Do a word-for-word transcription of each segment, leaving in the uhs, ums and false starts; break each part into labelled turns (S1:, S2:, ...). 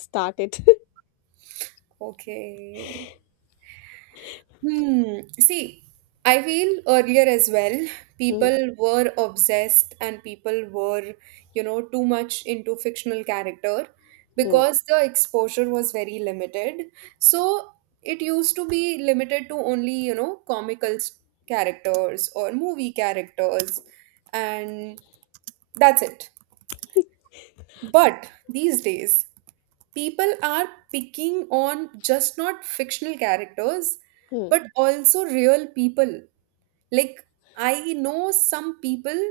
S1: Started.
S2: Okay. Hmm. See, I feel earlier as well,
S1: Hmm,
S2: people were obsessed and people were, you know, too much into fictional character
S1: hmm,
S2: because the exposure was very limited. So it used to be limited to only, you know, comical s- characters or movie characters, and that's it. But these days, people are picking on just not fictional characters
S1: hmm,
S2: but also real people like I know some people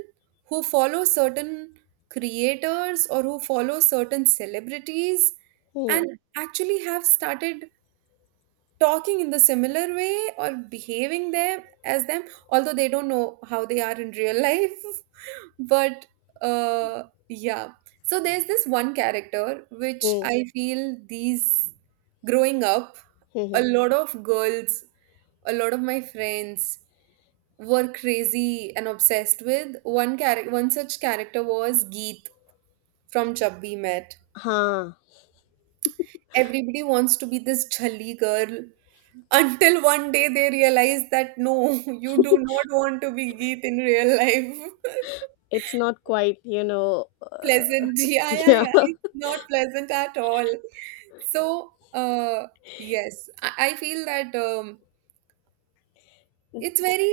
S2: who follow certain creators or who follow certain celebrities
S1: hmm,
S2: and actually have started talking in the similar way or behaving them as them, although they don't know how they are in real life. But uh yeah, so there's this one character which
S1: hmm,
S2: I feel these growing up,
S1: hmm,
S2: a
S1: hmm.
S2: lot of girls, a lot of my friends were crazy and obsessed with one character. One such character was Geet from Chubby Met.
S1: huh.
S2: Everybody wants to be this jhalli girl. Until one day they realize that no, you do not want to be Geet in real life.
S1: It's not quite, you know. Uh,
S2: Pleasant. Yeah, yeah,
S1: yeah.
S2: yeah. It's not pleasant at all. So, uh, yes, I, I feel that um,
S1: Hmm,
S2: it's very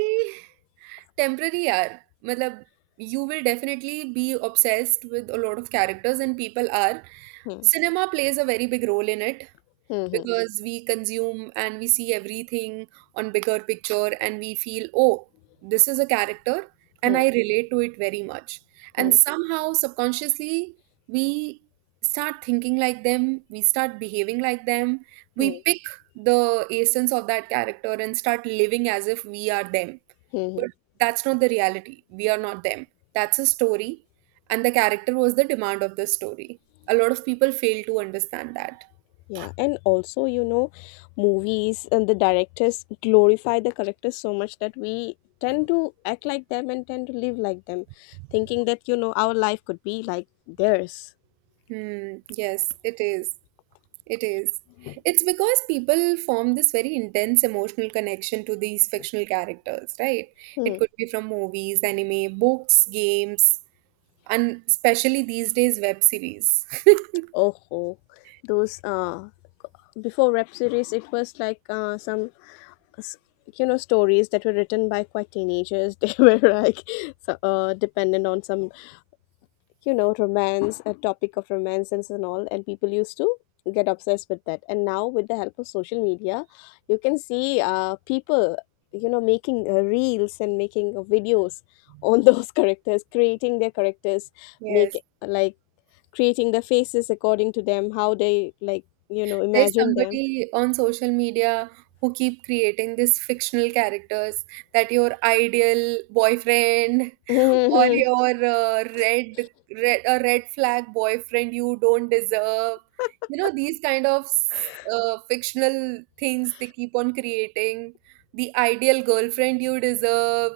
S2: temporary. Yaar. Matlab, you will definitely be obsessed with a lot of characters, and people are.
S1: hmm,
S2: Cinema plays a very big role in it,
S1: hmm,
S2: because we consume and we see everything on bigger picture and we feel, oh, this is a character
S1: hmm,
S2: and I relate to it very much.
S1: hmm,
S2: And somehow subconsciously we start thinking like them, we start behaving like them. We
S1: hmm,
S2: pick the essence of that character and start living as if we are them.
S1: hmm, hmm.
S2: But that's not the reality, we are not them. That's a story, and the character was the demand of the story. A lot of people fail to understand that.
S1: Yeah, and also, you know, movies and the directors glorify the characters so much that we tend to act like them and tend to live like them, thinking that, you know, our life could be like theirs.
S2: Hmm, yes, it is. It is. It's because people form this very intense emotional connection to these fictional characters, right?
S1: Hmm.
S2: It could be from movies, anime, books, games, and especially these days, web series.
S1: Oh, ho. Those uh before rap series it was like uh, some s- you know, stories that were written by quite teenagers, they were like so, uh, dependent on some, you know, romance, a topic of romances and all, and people used to get obsessed with that. And now, with the help of social media, you can see, uh, people, you know, making uh, reels and making uh, videos on those characters, creating their characters, make,
S2: Yes.
S1: like, creating their faces according to them, how they like, you know,
S2: There's
S1: imagine them.
S2: somebody on social media who keep creating these fictional characters, that your ideal boyfriend, or your uh, red red a red flag boyfriend you don't deserve, you know, these kind of s- uh, fictional things they keep on creating, the ideal girlfriend you deserve,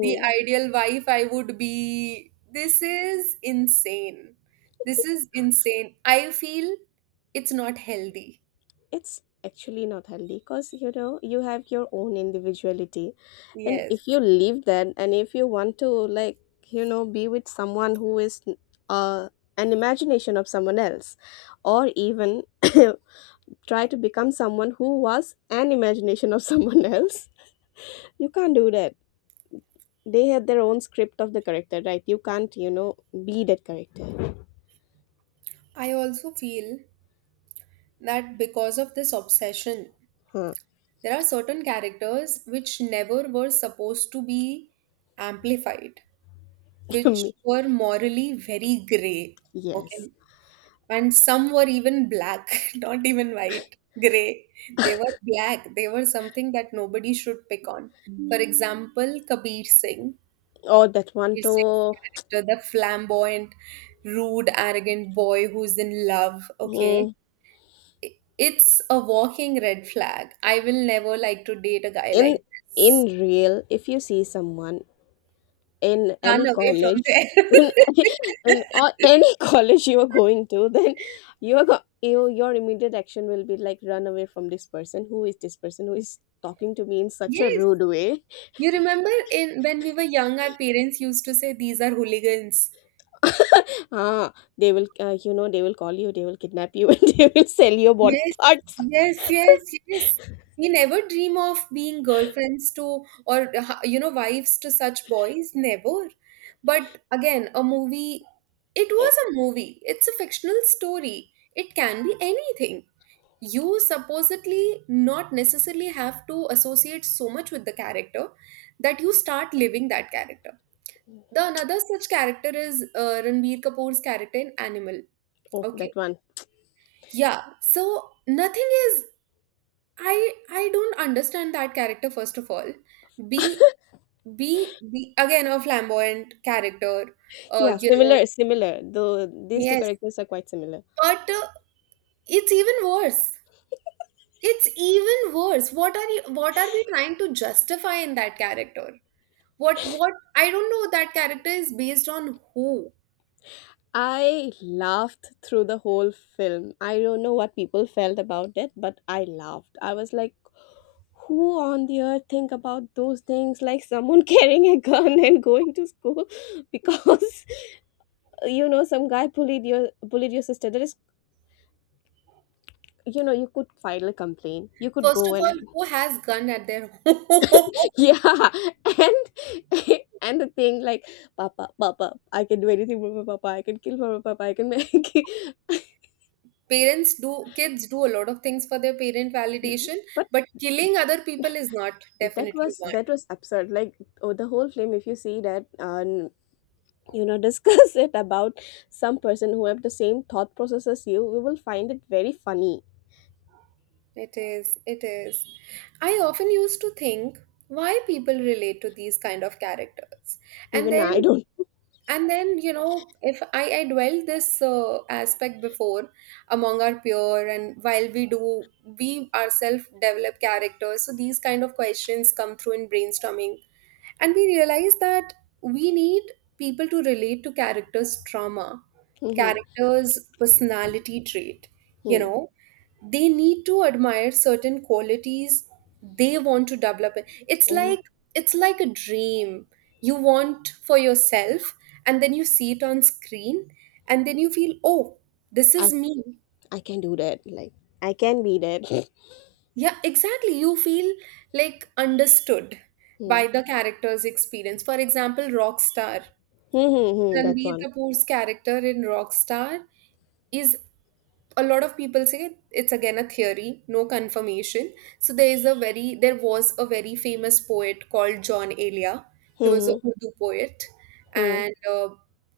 S2: the ideal wife I would be. This is insane. This is insane, I feel. It's not healthy.
S1: It's actually not healthy, because, you know, you have your own individuality, and
S2: Yes,
S1: if you leave that and if you want to, like, you know, be with someone who is uh an imagination of someone else, or even try to become someone who was an imagination of someone else, you can't do that. They have their own script of the character, right? You can't, you know, be that character.
S2: I also feel that because of this obsession,
S1: Huh.
S2: there are certain characters which never were supposed to be amplified, which were morally very gray,
S1: Yes.
S2: okay? And some were even black, not even white, gray. They were black, they were something that nobody should pick on. For example, Kabir Singh,
S1: Or that one
S2: Kabir Singh's
S1: to
S2: character, the flamboyant, rude, arrogant boy who's in love,
S1: hmm.
S2: okay? i- it's a walking red flag. I will never like to date a guy
S1: in
S2: like
S1: in
S2: this.
S1: real, if you see someone in
S2: Run
S1: any
S2: away
S1: college,
S2: from there.
S1: in, in all, any college you are going to, then you're go- you, your immediate action will be like, run away from this person. Who is this person who is talking to me in such a
S2: Yes.
S1: rude way?
S2: You remember in when we were young, our parents used to say these are hooligans.
S1: Ah, they will, uh, you know, they will call you, they will kidnap you, and they will sell your body
S2: Yes,
S1: parts.
S2: yes, yes, yes. We never dream of being girlfriends to, or uh, you know wives to such boys, never. But again, a movie, it
S1: Eh,
S2: was a movie. It's a fictional story. It can be anything. You supposedly not necessarily have to associate so much with the character that you start living that character. The another such character is uh, Ranbir Kapoor's character in Animal.
S1: oh,
S2: Okay.
S1: that one.
S2: Yeah. So nothing is. I I don't understand that character, first of all. Be be be again a flamboyant character. Uh,
S1: Yeah,
S2: you know.
S1: similar similar, though these two
S2: Yes.
S1: characters are quite similar.
S2: But uh, it's even worse. It's even worse. What are you what are we trying to justify in that character? What what I don't know, that character is based on who.
S1: I laughed through the whole film. I don't know what people felt about it, but I laughed. I was like, who on the earth think about those things, like someone carrying a gun and going to school because, you know, some guy bullied your bullied your sister. There is, you know, you could file a complaint. You could
S2: First
S1: go
S2: of all,
S1: and
S2: who has gun at their home?
S1: yeah. And and the thing like, papa, papa, I can do anything for my papa, I can kill for my papa, I can make
S2: Parents do kids do a lot of things for their parent
S1: but."
S2: validation, but killing other people is not
S1: That
S2: definitely
S1: was, that
S2: one.
S1: was absurd. Like, oh, the whole film, if you see that, um you know, discuss it about some person who have the same thought process as you, we will find it very funny.
S2: It is, it is. I often used to think why people relate to these kind of characters. And
S1: Even I
S2: then
S1: don't.
S2: and then you know if I I dwelled this uh, aspect before among our peer, and while we do we ourselves develop characters, so these kind of questions come through in brainstorming. And we realize that we need people to relate to characters trauma,
S1: Mhm,
S2: characters personality trait. You
S1: mhm,
S2: know, they need to admire certain qualities they want to develop. it's
S1: mhm.
S2: like it's like a dream you want for yourself, and then you see it on screen, and then you feel, oh, this
S1: i
S2: is me.
S1: i can do that. Like, I can be that.
S2: Yeah, exactly. You feel like understood
S1: Hmm.
S2: by the character's experience. For example, Rockstar.
S1: Hmm, hmm, hmm, that
S2: Ranbir
S1: one.
S2: Kapoor's character in Rockstar is, a lot of people say, it's again a theory, no confirmation. So there is a very there was a very famous poet called John Elia.
S1: Hmm,
S2: He was a
S1: hmm,
S2: Urdu poet,
S1: hmm,
S2: and uh,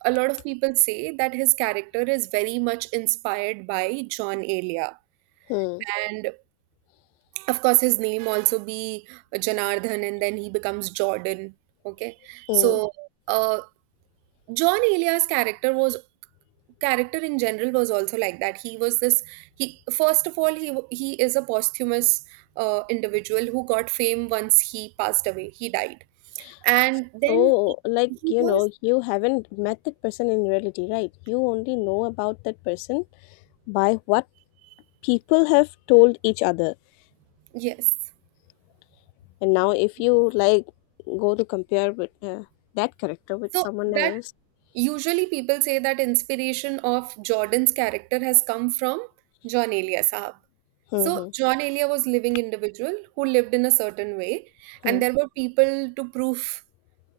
S2: a lot of people say that his character is very much inspired by John Elia.
S1: hmm.
S2: And of course his name also be uh, Janardhan, and then he becomes Jordan. Okay.
S1: Hmm.
S2: So uh, John Elia's character was character in general, was also like that. He was this he first of all, he w- he is a posthumous uh, individual who got fame once he passed away, he died. And then he
S1: So, like,
S2: he
S1: you know,
S2: was.
S1: you haven't met that person in reality, right? You only know about that person by what people have told each other.
S2: Yes,
S1: And now, if you like go to compare with, uh, that character with
S2: so
S1: someone
S2: that
S1: else,
S2: usually, people say that inspiration of Jordan's character has come from John Elia Sahab. So
S1: Hmm.
S2: John Elia was living individual who lived in a certain way,
S1: Hmm.
S2: and there were people to proof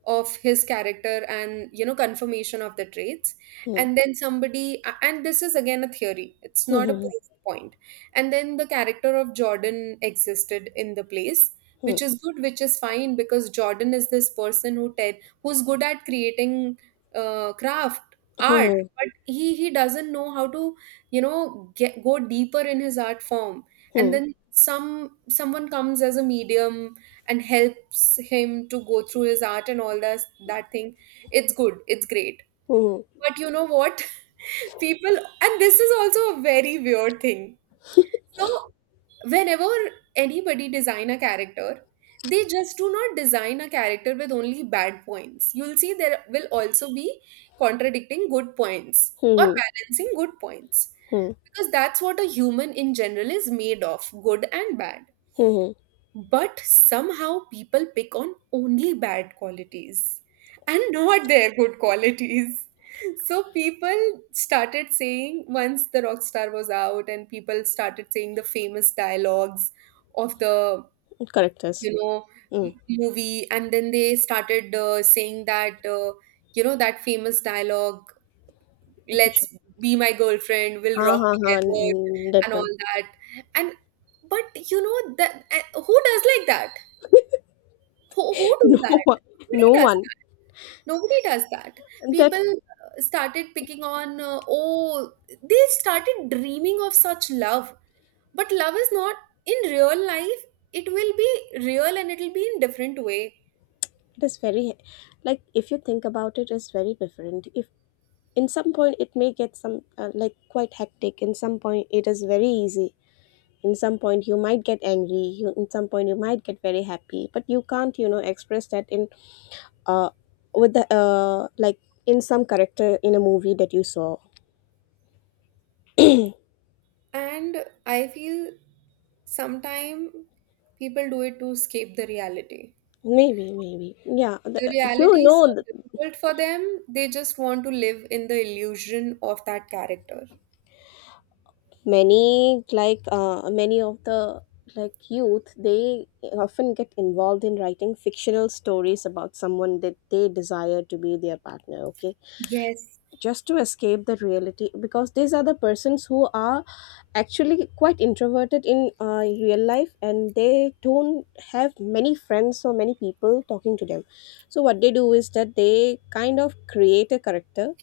S2: of his character, and you know confirmation of the traits.
S1: Hmm.
S2: And then somebody a- and this is again a theory, it's not a
S1: Hmm.
S2: proof point point. And then the character of Jordan existed in the place,
S1: Hmm.
S2: which is good, which is fine, because Jordan is this person who te- who's good at creating uh, craft, art,
S1: Hmm. Hmm.
S2: but he he doesn't know how to you know get, go deeper in his art form. And
S1: Hmm.
S2: then some someone comes as a medium and helps him to go through his art and all that, that thing. It's good, it's great.
S1: Hmm. Hmm. Hmm.
S2: But you know what, people — and this is also a very weird thing. So whenever anybody design a character, they just do not design a character with only bad points. You'll see there will also be contradicting good points
S1: Hmm.
S2: or
S1: Hmm, hmm,
S2: balancing good points,
S1: hmm,
S2: because that's what a human in general is made of, good and bad.
S1: hmm,
S2: But somehow people pick on only bad qualities and not their good qualities. So people started saying, once the rock star was out, and people started saying the famous dialogues of the,
S1: hmm, characters.
S2: you know,
S1: Hmm.
S2: m- movie, and then they started uh, saying that, uh, you know, that famous dialogue,
S1: Which one?
S2: let's be my girlfriend, we'll
S1: Ha
S2: rock
S1: ha ha!
S2: together,
S1: Mm, that
S2: and all
S1: one.
S2: that. And but you know that uh, who does like that, who, who do
S1: No
S2: that?
S1: one.
S2: Nobody
S1: No
S2: does
S1: one.
S2: that. Nobody does that.
S1: That is
S2: People uh, started picking on, uh, oh, they started dreaming of such love. But love is not in real life. It will be real and it'll be in different way.
S1: very, like, if you think about it's very different. If in some point it may get some, uh, like, quite hectic. In some point it is very easy. In some point you might get angry, you in some point you might get very happy, but you can't, you know, express that in uh with the uh like in some character in a movie that you saw.
S2: And I feel sometimes people do it to escape the reality.
S1: Maybe, maybe, yeah, the,
S2: The
S1: you
S2: reality is so
S1: know, th-
S2: difficult for them, they just want to live in the illusion of that character.
S1: many, like, uh many of the like youth, they often get involved in writing fictional stories about someone that they desire to be their partner, okay,
S2: Yes,
S1: just to escape the reality, because these are the persons who are actually quite introverted in, uh, real life, and they don't have many friends or many people talking to them. So what they do is that they kind of create a character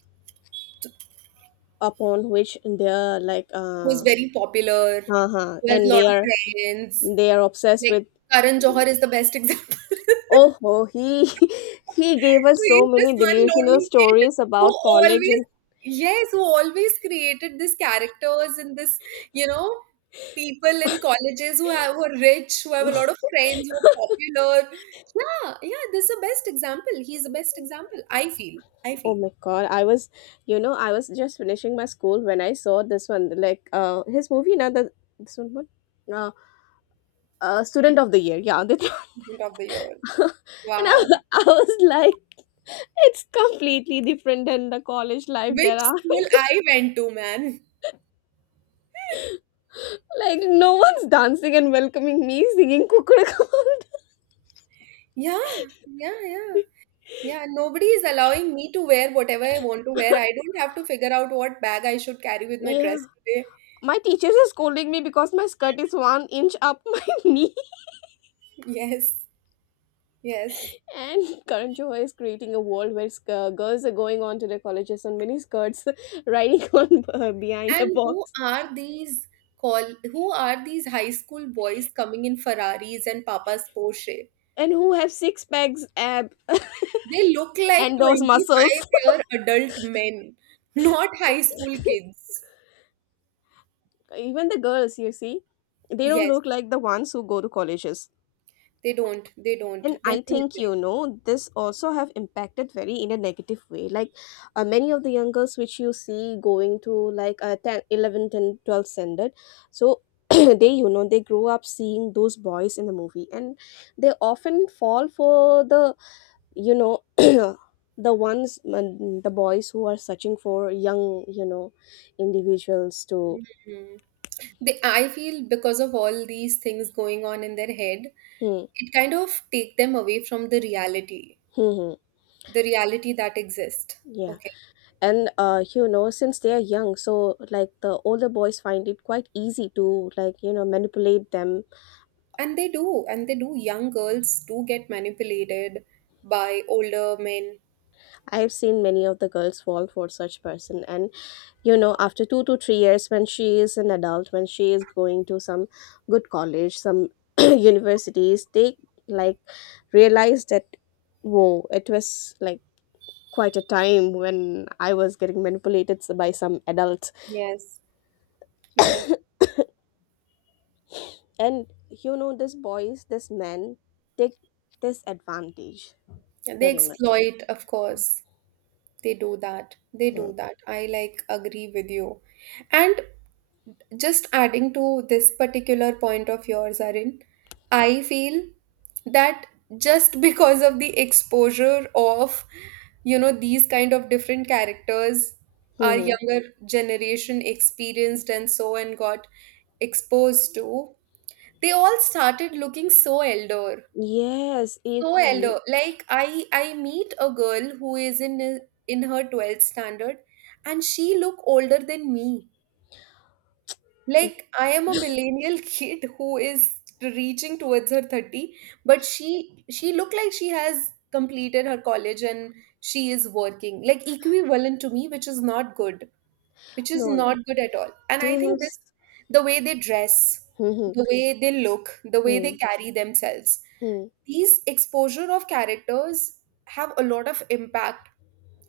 S1: upon which they're like
S2: who's
S1: uh
S2: very popular,
S1: uh-huh,
S2: who has a
S1: and
S2: lot
S1: they
S2: of
S1: are,
S2: friends.
S1: they are obsessed
S2: Like
S1: with.
S2: Karan Johar is the best example.
S1: Oh, oh, he he gave
S2: So
S1: us so
S2: he's this
S1: many
S2: one
S1: delusional
S2: lonely kid
S1: stories
S2: who
S1: about college,
S2: always,
S1: and
S2: yes, who always created these characters and this, you know, people in colleges, who have who are rich, who have a lot of friends, who are popular. Yeah, yeah, this is the best example. He's the best example, I feel. I
S1: oh
S2: feel.
S1: my God, I was, you know, I was just finishing my school when I saw this one, like, uh his movie, now the this one, what? Uh, uh Student of the Year. Yeah, that
S2: Student of the Year.
S1: one. And I,
S2: Wow.
S1: I was like, it's completely different than the college life,
S2: Which
S1: there are.
S2: school I went to, man.
S1: Like, no one's dancing and welcoming me singing Kukudukumanda.
S2: Yeah, yeah, yeah. Yeah, nobody is allowing me to wear whatever I want to wear. I don't have to figure out what bag I should carry with my
S1: Yeah.
S2: dress today.
S1: My teachers are scolding me because my skirt is one inch up my knee.
S2: Yes, yes.
S1: And Current Johar is creating a world where sc- uh, girls are going on to their colleges on mini skirts, riding on, uh, behind a
S2: And who
S1: box,
S2: are these call who are these high school boys coming in Ferraris and Papa's Porsche?
S1: and who have six packs, ab,
S2: They look like
S1: and those muscles.
S2: twenty-five year adult men, not high school kids.
S1: Even the girls, you see, they don't
S2: Yes,
S1: look like the ones who go to colleges.
S2: they don't. They don't.
S1: And I think,
S2: Definitely.
S1: you know, this also have impacted very in a negative way. Like, uh, many of the young girls which you see going to like, uh, ten eleven ten, twelve standard, so they, you know, they grow up seeing those boys in the movie, and they often fall for the, you know, the ones, mm, the boys who are searching for young, you know, individuals to
S2: Mhm. They, I feel because of all these things going on in their head,
S1: Hmm,
S2: it kind of take them away from the reality,
S1: hmm, hmm,
S2: the reality that exists.
S1: yeah,
S2: Okay.
S1: and, uh, you know, since they are young, so like the older boys find it quite easy to, like, you know, manipulate them.
S2: And they do, and they do. Young girls do get manipulated by older men.
S1: I have seen many of the girls fall for such person, and you know, after two to three years, when she is an adult, when she is going to some good college, some universities, they like realize that, whoa, it was like quite a time when I was getting manipulated by some adults.
S2: Yes, yes.
S1: And you know, this boys, this men take this advantage
S2: And they
S1: very much.
S2: exploit, of course. They do that. They
S1: Hmm.
S2: do that. I like agree with you. And just adding to this particular point of yours, Arin, I feel that just because of the exposure of, you know, these kind of different characters, our
S1: Mhm.
S2: younger generation experienced and so and got exposed to, they all started looking so elder.
S1: Yes, if
S2: So
S1: you
S2: elder. Like I I meet a girl who is in in her twelfth standard, and she look older than me. Like, I am a millennial kid who is reaching towards her thirty, but she she looked like she has completed her college and she is working, like equivalent to me, which is not good, which is
S1: no no,
S2: not good at all. And
S1: they
S2: I
S1: have
S2: think this,
S1: s-
S2: the way they dress,
S1: Mhm,
S2: the way they look, the way they
S1: mhm,
S2: carry themselves,
S1: mhm,
S2: these exposure of characters have a lot of impact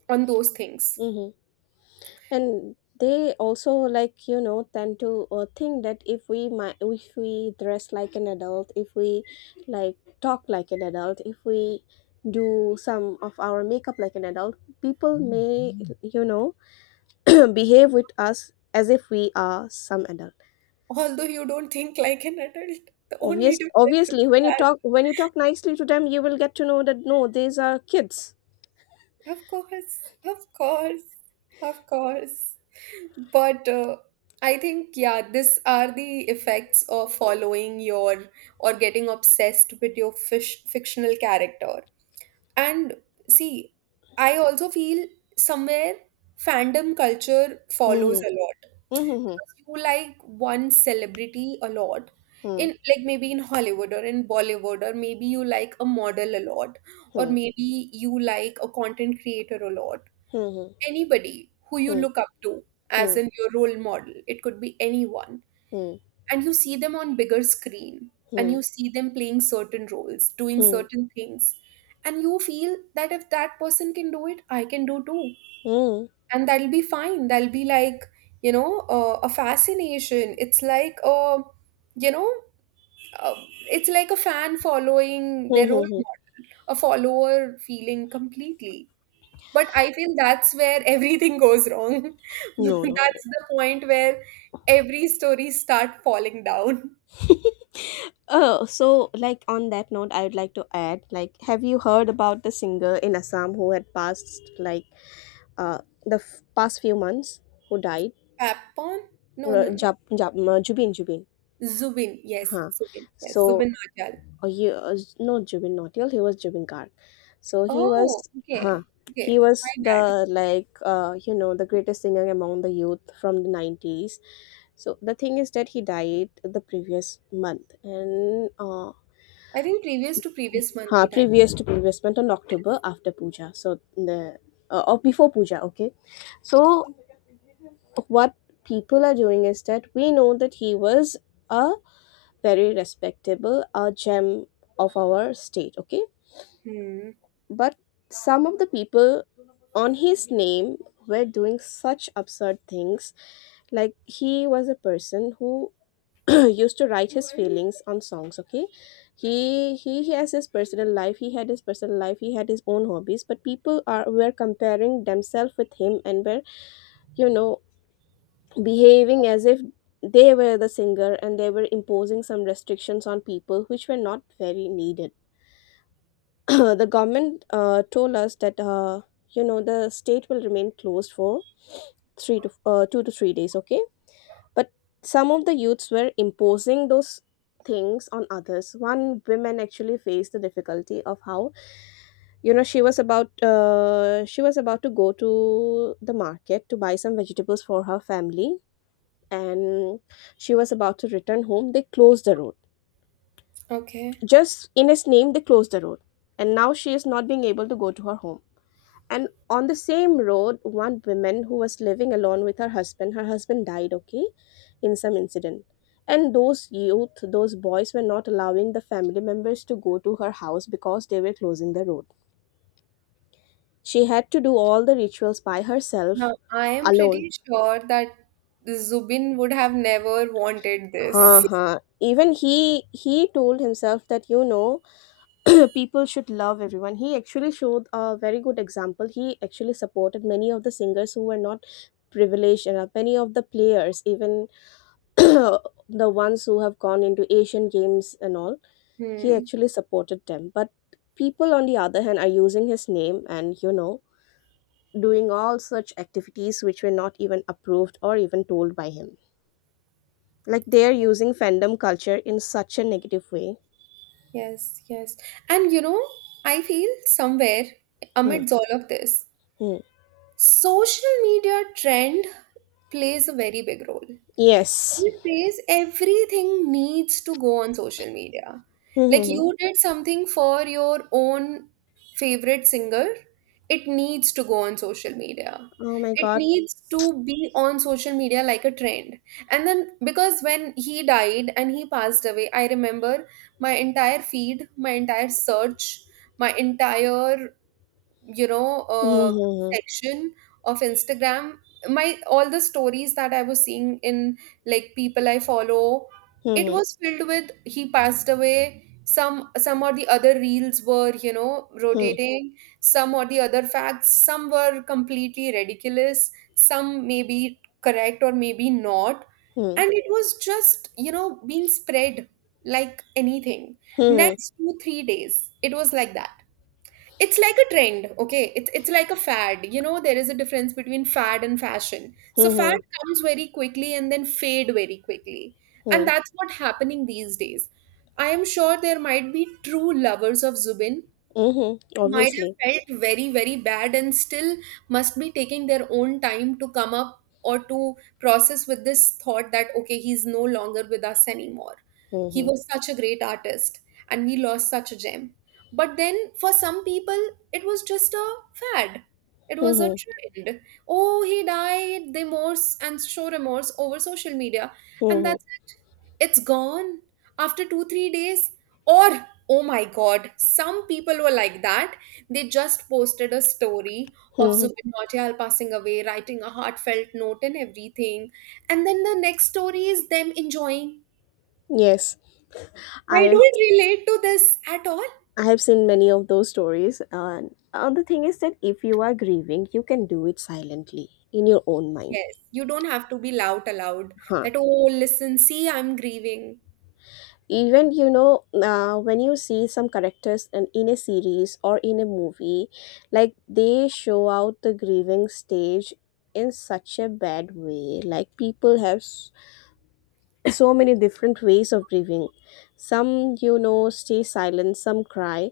S2: on those things.
S1: mhm. And they also, like, you know, tend to, uh, think that if we mi- if we dress like an adult, if we like talk like an adult, if we do some of our makeup like an adult, people may Mhm. you know behave with us as if we are some adult.
S2: Although you don't think like an adult, the only
S1: Obvious,
S2: difference is
S1: obviously, when you
S2: that.
S1: talk when you talk nicely to them, you will get to know that no, these are kids.
S2: Of course, of course, of course. But uh, I think, yeah, these are the effects of following your or getting obsessed with your fish, fictional character. And see, I also feel somewhere fandom culture follows
S1: Hmm.
S2: a lot.
S1: Hmm.
S2: Because you like one celebrity a lot,
S1: Hmm.
S2: in like maybe in Hollywood or in Bollywood, or maybe you like a model a lot, or
S1: Hmm.
S2: maybe you like a content creator a lot.
S1: Hmm.
S2: Anybody who you
S1: Hmm.
S2: look up to as
S1: Hmm.
S2: in your role model, it could be anyone.
S1: Hmm.
S2: And you see them on bigger screen, and
S1: Hmm.
S2: you see them playing certain roles, doing
S1: Hmm.
S2: certain things. And you feel that if that person can do it, I can do too,
S1: Hmm.
S2: and that'll be fine. That'll be like, you know uh, a fascination it's like a you know uh, it's like a fan following
S1: Hmm.
S2: their role
S1: Hmm.
S2: model, a follower feeling completely. But I feel that's where everything goes wrong.
S1: No, no.
S2: That's the point where every story start falling down.
S1: Oh, so like on that note, I would like to add, like, have you heard about the singer in Assam who had passed like uh the f- past few months, who died?
S2: Papon? No,
S1: Uh,
S2: no, no.
S1: Jab, Jab, uh, Jubin, Jubin.
S2: Zubin, yes,
S1: Huh.
S2: Zubin, yes,
S1: So
S2: Zubin Marjal.
S1: or he was no Jubin Nautiyal, he was Jubin Garg. So he
S2: Oh,
S1: was, huh,
S2: okay,
S1: he
S2: okay, my
S1: was
S2: bad.
S1: the like, uh, you know, the greatest singer among the youth from the nineties. So the thing is that he died the previous month, and uh,
S2: I think previous to previous month
S1: huh,
S2: he died.
S1: previous to previous month, on October, after Puja. So the, uh, or before Puja, okay. So what people are doing is that we know that he was a very respectable, a gem of our state, okay.
S2: Hmm.
S1: But some of the people on his name were doing such absurd things. Like, he was a person who used to write his feelings on songs. Okay, he, he he has his personal life. He had his personal life. He had his own hobbies. But people are were comparing themselves with him and were you know behaving as if they were the singer and they were imposing some restrictions on people which were not very needed. The government uh, told us that uh, you know the state will remain closed for three to uh, two to three days, okay, but some of the youths were imposing those things on others. One woman actually faced the difficulty of how you know she was about uh, she was about to go to the market to buy some vegetables for her family, and she was about to return home, they closed the road.
S2: Okay.
S1: Just in his name, they closed the road, and now she is not being able to go to her home. And on the same road, one woman who was living alone with her husband, her husband died, okay, in some incident. And those youth those boys were not allowing the family members to go to her house because they were closing the road. She had to do all the rituals by herself,
S2: Now, I am
S1: alone.
S2: pretty sure that Zubin would have never wanted
S1: Huh,
S2: this.
S1: huh. Even he he told himself that, you know people should love everyone. He actually showed a very good example. He actually supported many of the singers who were not privileged enough, many of the players, even the ones who have gone into Asian games and all, he
S2: Hmm.
S1: actually supported them. But people, on the other hand, are using his name and, you know, doing all such activities which were not even approved or even told by him. Like they are using fandom culture in such a negative way.
S2: Yes, yes. And you know, I feel somewhere
S1: Hmm,
S2: amidst all of this,
S1: hmm.
S2: social media trend plays a very big role.
S1: Yes.
S2: These days, everything needs to go on social media. Like,
S1: Hmm,
S2: you did something for your own favorite singer, it needs to go on social media.
S1: hmm, hmm. Oh my
S2: It
S1: god.
S2: needs to be on social media, like a trend. And then, because when he died and he passed away, I remember my entire feed, my entire search, my entire, you know uh, section of Instagram. My all the stories that I was seeing in, like, people I follow, it was filled with he passed away. Some some or the other reels were you know
S1: Hmm, hmm,
S2: rotating some or the other facts. Some were completely ridiculous, some may be correct or maybe not,
S1: hmm,
S2: and it was just you know being spread like anything.
S1: hmm, hmm,
S2: Next two three days it was like that. It's like a trend. Okay, it's it's like a fad. You know there is a difference between fad and fashion.
S1: hmm,
S2: So
S1: hmm, hmm, hmm,
S2: fad
S1: hmm.
S2: comes very quickly and then fade very quickly. And
S1: Hmm.
S2: that's what happening these days. I am sure there might be true lovers of Zubin
S1: Hmm, hmm.
S2: who might have
S1: Obviously.
S2: felt very, very bad, and still must be taking their own time to come up or to process with this thought that, okay, he's no longer with us anymore.
S1: Hmm,
S2: He
S1: hmm,
S2: was such a great artist, and we lost such a gem. But then for some people, it was just a fad. It
S1: hmm,
S2: was a
S1: hmm,
S2: trend. Oh, he died. They morse and show remorse over social media. And
S1: hmm, hmm.
S2: that's it's gone after two three days. Or, oh my god, some people were like that. They just posted a story
S1: Hmm,
S2: of
S1: hmm.
S2: Zubin Nautiyal passing away, writing a heartfelt note and everything, and then the next story is them enjoying.
S1: Yes.
S2: I
S1: I
S2: don't relate to this at all.
S1: I have seen many of those stories. And uh, the thing is that if you are grieving, you can do it silently in your own mind.
S2: Yes, you don't have to be loud aloud,
S1: Huh.
S2: that, oh, listen, see, I'm grieving.
S1: Even, you know, uh, when you see some characters in, in a series or in a movie, like they show out the grieving stage in such a bad way. Like people have s- so many different ways of grieving. Some, you know, stay silent, some cry,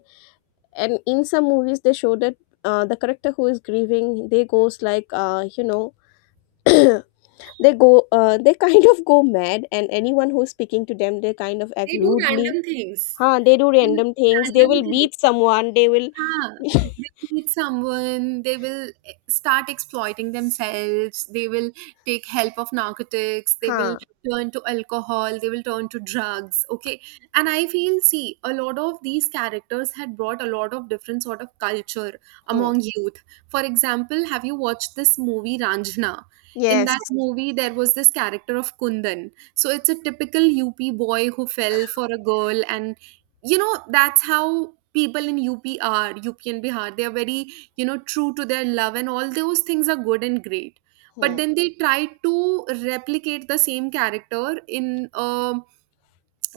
S1: and in some movies they show that uh, the character who is grieving they goes like uh, you know they go uh, they kind of go mad, and anyone who's speaking to them they kind of act
S2: they do random
S1: rudely.
S2: things
S1: Huh, they do
S2: they do
S1: random things. They will
S2: random things
S1: beat someone, they will
S2: Yeah, they meet someone, they will eh, start exploiting themselves, they will take help of narcotics, they will
S1: huh.
S2: turn to alcohol, they will turn to drugs. Okay. And I feel, see, a lot of these characters had brought a lot of different sort of culture
S1: Hmm.
S2: among youth. For example, have you watched this movie Ranjana? In
S1: Yes.
S2: that movie, there was this character of Kundan. So it's a typical U P boy who fell for a girl, and you know that's how people in up are up and Bihar, they are very you know true to their love, and all those things are good and great. But
S1: Hmm.
S2: then they try to replicate the same character in um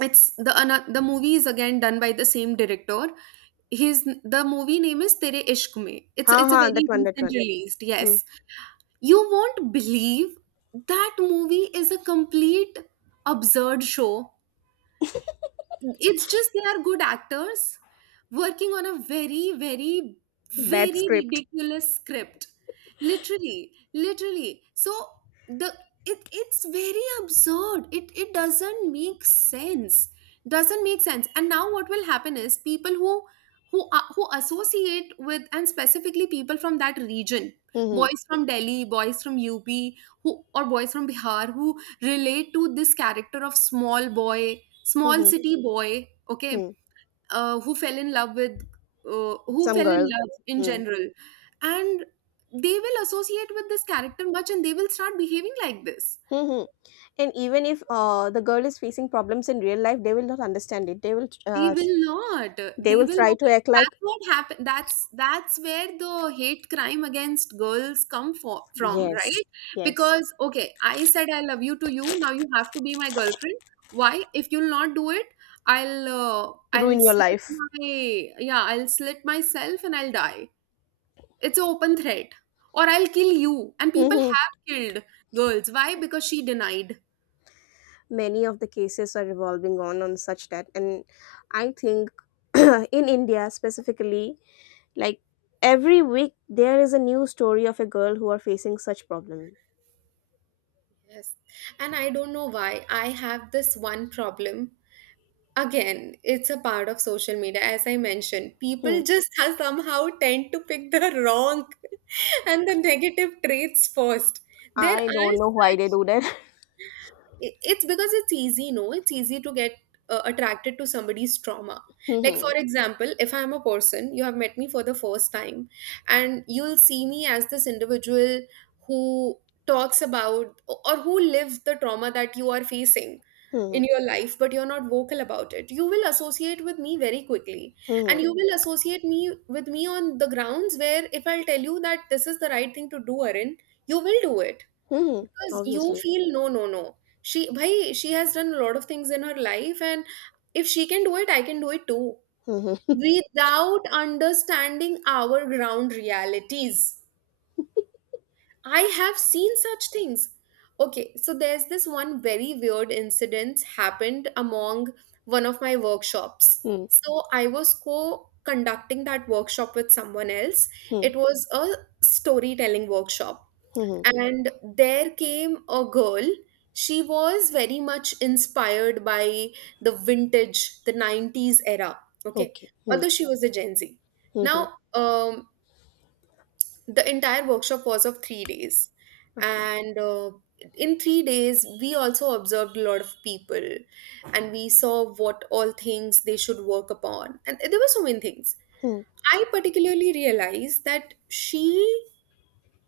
S2: it's the ano- The movie is again done by the same director. His the movie name is Tere Ishq Mein. it's
S1: Huh,
S2: it's a
S1: huh.
S2: very
S1: That one, that one.
S2: recent released.
S1: Hmm.
S2: Yes, you won't believe that movie is a complete absurd show. It's just they are good actors working on a very, very,
S1: Bad
S2: very
S1: script.
S2: ridiculous script. Literally, literally. So the it it's very absurd. It it doesn't make sense. Doesn't make sense. And now what will happen is people who who a- who associate with, and specifically people from that region,
S1: Hmm,
S2: boys from Delhi, boys from U P, who or boys from Bihar who relate to this character of small boy small
S1: hmm,
S2: city boy Okay,
S1: hmm.
S2: uh, who fell in love with uh, who
S1: Some
S2: fell in
S1: girl.
S2: love in
S1: Hmm,
S2: general. And they will associate with this character much, and they will start behaving like this.
S1: hmm, hmm. And even if uh, the girl is facing problems in real life, they will not understand it, they will
S2: They
S1: uh,
S2: will not.
S1: they
S2: They
S1: will
S2: will
S1: try
S2: not.
S1: to act like.
S2: That's what happened. That's that's where the hate crime against girls come for, from,
S1: Yes,
S2: right?
S1: yes.
S2: Because okay, I said I love you to you. Now you have to be my girlfriend. Why? If you'll not do it, I'll uh, I'll
S1: Ruin your
S2: slit
S1: life.
S2: my yeah I'll slit myself, and I'll die. It's an open threat, or I'll kill you. And people
S1: Hmm.
S2: have killed girls. Why? Because she denied.
S1: Many of the cases are revolving on on such that, and I think in India specifically, like every week there is a new story of a girl who are facing such problem.
S2: Yes. And I don't know why. I have this one problem. Again, it's a part of social media. As I mentioned, people
S1: Hmm.
S2: just have somehow tend to pick the wrong and the negative traits first. There
S1: I
S2: are
S1: don't know why they
S2: such
S1: do that.
S2: it- it's because it's easy. No, it's easy to get uh, attracted to somebody's trauma. Like, for
S1: Mhm.
S2: example, if I'm a person, you have met me for the first time, and you'll see me as this individual who talks about or who lived the trauma that you are facing in
S1: Mhm.
S2: your life, but you're not vocal about it, you will associate with me very quickly. And
S1: Mhm.
S2: you will associate me with me on the grounds where if I'll tell you that this is the right thing to do, Arin, you will do it.
S1: Mhm.
S2: Because you
S1: Obviously.
S2: feel, no, no, no, she, bhai, she has done a lot of things in her life, and if she can do it, I can do it too,
S1: Mhm.
S2: without understanding our ground realities. I have seen such things. Okay, so there's this one very weird incident happened among one of my workshops.
S1: Mhm.
S2: So I was co-conducting that workshop with someone else.
S1: Mhm.
S2: It was a storytelling workshop.
S1: Mhm.
S2: And there came a girl. She was very much inspired by the vintage, the nineties era. Okay,
S1: Okay. Mhm.
S2: although she was a Gen Z. Now,
S1: Mhm.
S2: um, the entire workshop was of three days.
S1: Okay.
S2: And uh, in three days we also observed a lot of people, and we saw what all things they should work upon, and there were so many things.
S1: Mhm.
S2: I particularly realized that she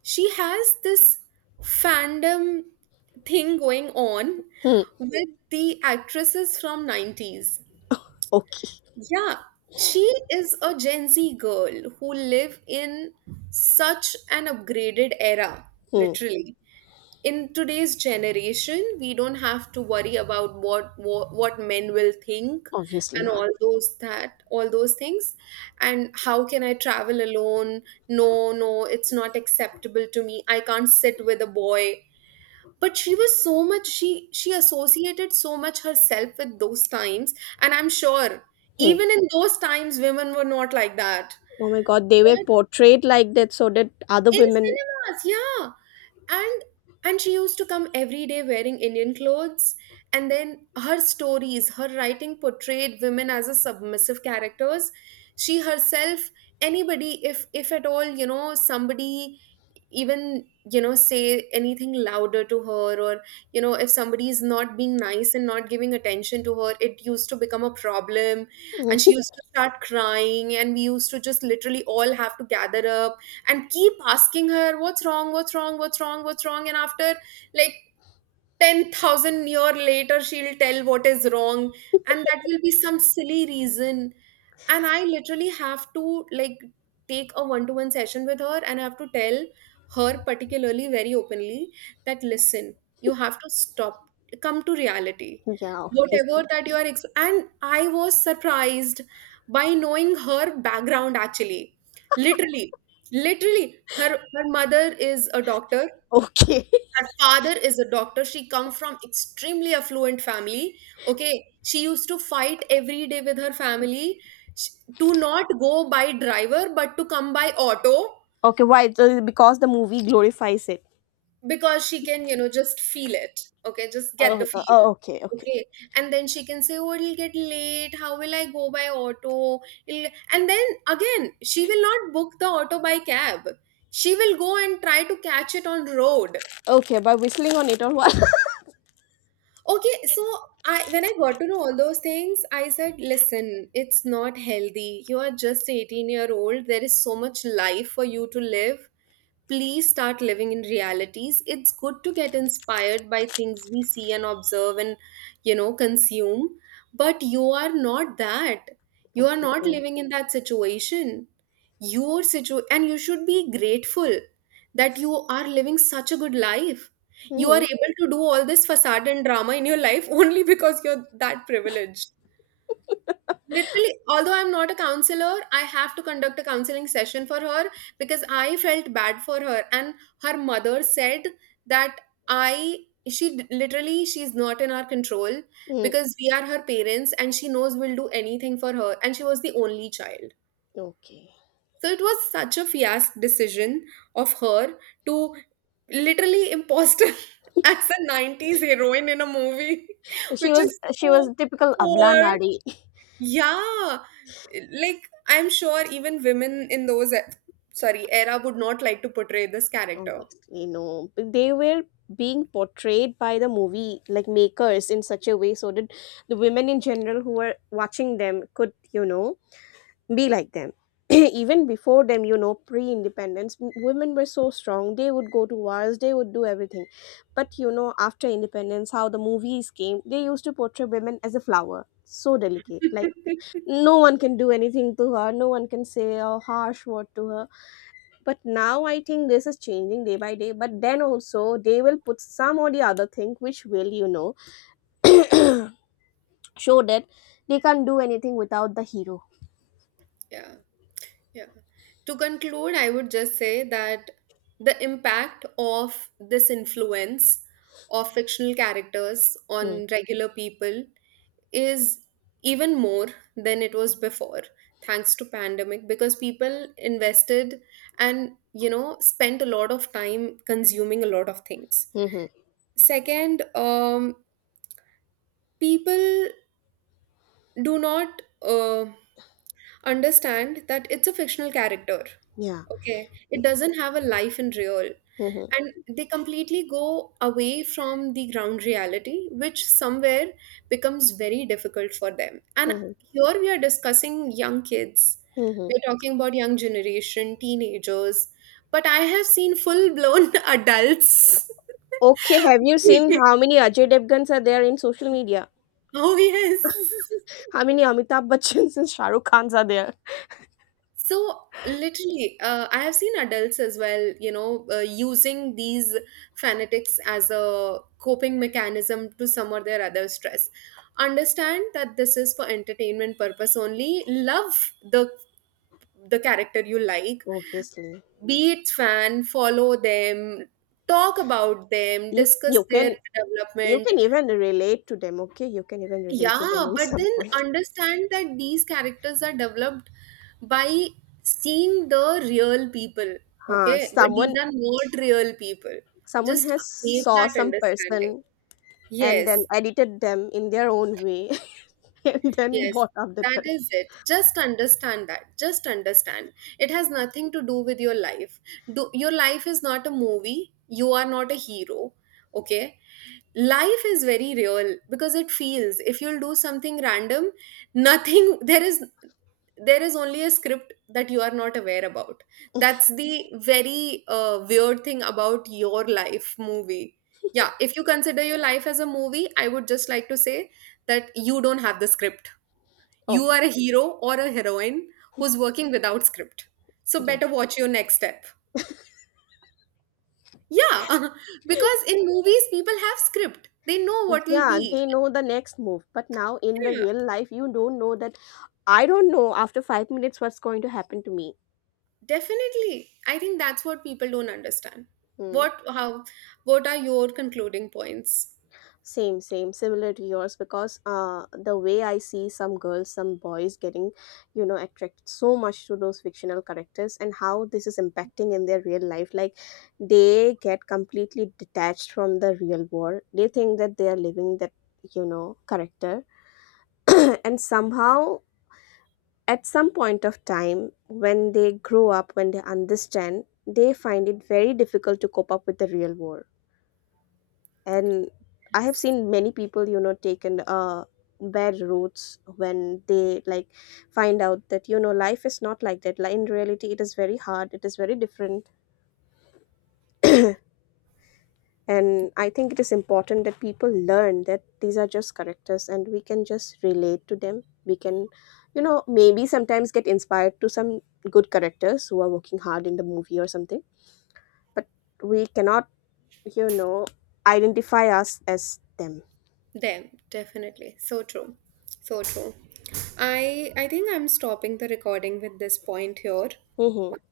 S2: she has this fandom thing going on
S1: Mhm.
S2: with the actresses from nineties.
S1: Okay.
S2: Yeah, she is a Gen Z girl who live in such an upgraded era,
S1: Hmm.
S2: literally. In today's generation, we don't have to worry about what what, what men will think,
S1: Obviously.
S2: and
S1: Hmm.
S2: all those that all those things. And how can I travel alone? No, no, it's not acceptable to me, I can't sit with a boy. But she was so much, she she associated so much herself with those times. And I'm sure even in those times women were not like that.
S1: Oh my god, they were
S2: But
S1: portrayed like that so that other
S2: in
S1: women.
S2: cinemas, yeah. And and she used to come every day wearing Indian clothes. And then her stories, her writing portrayed women as a submissive characters. She herself, anybody, if if at all, you know somebody, even, you know say anything louder to her, or you know if somebody is not being nice and not giving attention to her, it used to become a problem. And she used to start crying, and we used to just literally all have to gather up, and keep asking her, what's wrong, what's wrong, what's wrong, what's wrong. And after, like, ten thousand year later, she'll tell what is wrong, and that will be some silly reason. And I literally have to, like, take a one to one session with her, and I have to tell her particularly very openly that, listen, you have to stop, come to reality,
S1: Yeah, obviously.
S2: whatever that you are ex- and I was surprised by knowing her background. Actually, literally, literally, her her mother is a doctor,
S1: Okay.
S2: her father is a doctor. She come from extremely affluent family. Okay, she used to fight every day with her family, sh- to not go by driver but to come by auto.
S1: Okay, why? Uh, Because the movie glorifies it.
S2: Because she can you know just feel it. Okay, just get
S1: Oh,
S2: the
S1: uh,
S2: feel.
S1: oh, okay, okay.
S2: Okay. And then she can say, oh, it'll get late, how will I go by auto. It'll- and then again she will not book the auto by Cab, she will go and try to catch it on road.
S1: Okay, by whistling on it or what?
S2: Okay, so I when I got to know all those things, I said, listen, it's not healthy. You are just eighteen year old. There is so much life for you to live. Please start living in realities. It's good to get inspired by things we see and observe and you know consume, but you are not that. You are not
S1: Obviously.
S2: living in that situation. Your situ, and you should be grateful that you are living such a good life. You are
S1: Hmm.
S2: able to do all this facade and drama in your life only because you're that privileged. Literally, although I'm not a counselor, I have to conduct a counseling session for her because I felt bad for her. And her mother said that I, she d- literally, she's not in our control
S1: Hmm,
S2: because we are her parents and she knows we'll do anything for her. And she was the only child.
S1: okay.
S2: So it was such a fiasco decision of her to literally imposter as a nineties heroine in a movie,
S1: She
S2: which
S1: was
S2: is
S1: she was
S2: so
S1: typical Abla
S2: poor.
S1: Nari.
S2: Yeah, like I'm sure even women in those e- sorry era would not like to portray this character.
S1: Obviously, no. But they were being portrayed by the movie like makers in such a way so that the women in general who were watching them could, you know, be like them. Even before them, you know, pre independence, women were so strong. They would go to wars, they would do everything. But, you know, after independence, how the movies came, they used to portray women as a flower. So delicate. Like, no one can do anything to her, no one can say a harsh word to her. But now I think this is changing day by day. But then also, they will put some or the other thing which will, you know, show that they can't do anything without the hero.
S2: Yeah, yeah. To conclude, I would just say that the impact of this influence of fictional characters
S1: Hmm.
S2: on regular people is even more than it was before thanks to pandemic because people invested and you know spent a lot of time consuming a lot of things.
S1: Hmm, hmm.
S2: Second, um, people do not uh, understand that it's a fictional character.
S1: Yeah.
S2: Okay, it doesn't have a life in real,
S1: Hmm, hmm,
S2: and they completely go away from the ground reality, which somewhere becomes very difficult for them. And
S1: hmm, hmm.
S2: here we are discussing young kids.
S1: Hmm, hmm.
S2: We're talking about young generation, teenagers, but I have seen full blown adults.
S1: Okay, have you seen how many Ajay Devgans are there in social media?
S2: Oh yes.
S1: How many Amitabh Bachchans and Shah Rukh Khans are there?
S2: So literally, uh, I have seen adults as well, you know, uh, using these fanatics as a coping mechanism to some or their other stress. Understand that this is for entertainment purpose only. Love the the character you like,
S1: Obviously.
S2: be it fan, follow them, talk about them,
S1: You
S2: discuss
S1: you can
S2: their
S1: you
S2: development.
S1: can even relate to them, okay? You can even relate to them
S2: Yeah,
S1: in
S2: but
S1: some
S2: then
S1: point.
S2: understand that these characters are developed by seeing the real people.
S1: Huh.
S2: Okay, but these
S1: Someone
S2: are not real people.
S1: someone
S2: Just
S1: has
S2: make
S1: saw
S2: that
S1: some
S2: understanding.
S1: person and then
S2: Yes,
S1: edited them in their own way and then
S2: yes,
S1: bought up that
S2: that
S1: correct.
S2: is it. Just understand that. Just understand. It has nothing to do with your life. Do, your life is not a movie. You are not a hero. Okay, life is very real because it feels. If you'll do something random, nothing there is, there is only a script that you are not aware about. That's the very uh, weird thing about your life movie. Yeah, if you consider your life as a movie, I would just like to say that you don't have the script. You
S1: Oh
S2: are a hero or a heroine who's working without script, so
S1: yeah.
S2: better watch your next step. Yeah, because in movies people have script, they know what will
S1: Yeah,
S2: be.
S1: they know the next move. But now in the
S2: Yeah.
S1: real life you don't know that. I don't know after five minutes what's going to happen to me.
S2: Definitely. I think that's what people don't understand.
S1: Hmm.
S2: What, how, what are your concluding points?
S1: Same, same, similar to yours because uh, the way I see some girls, some boys getting, you know, attracted so much to those fictional characters and how this is impacting in their real life. Like they get completely detached from the real world. They think that they are living that, you know, character. And somehow, at some point of time, when they grow up, when they understand, they find it very difficult to cope up with the real world. And I have seen many people you know taken uh bad routes when they, like, find out that you know life is not like that. Like, in reality it is very hard, it is very different. And I think it is important that people learn that these are just characters, and we can just relate to them. We can you know maybe sometimes get inspired to some good characters who are working hard in the movie or something. But we cannot you know identify us as them.
S2: Them, definitely. So true. So true. I I think I'm stopping the recording with this point here.
S1: Hmm.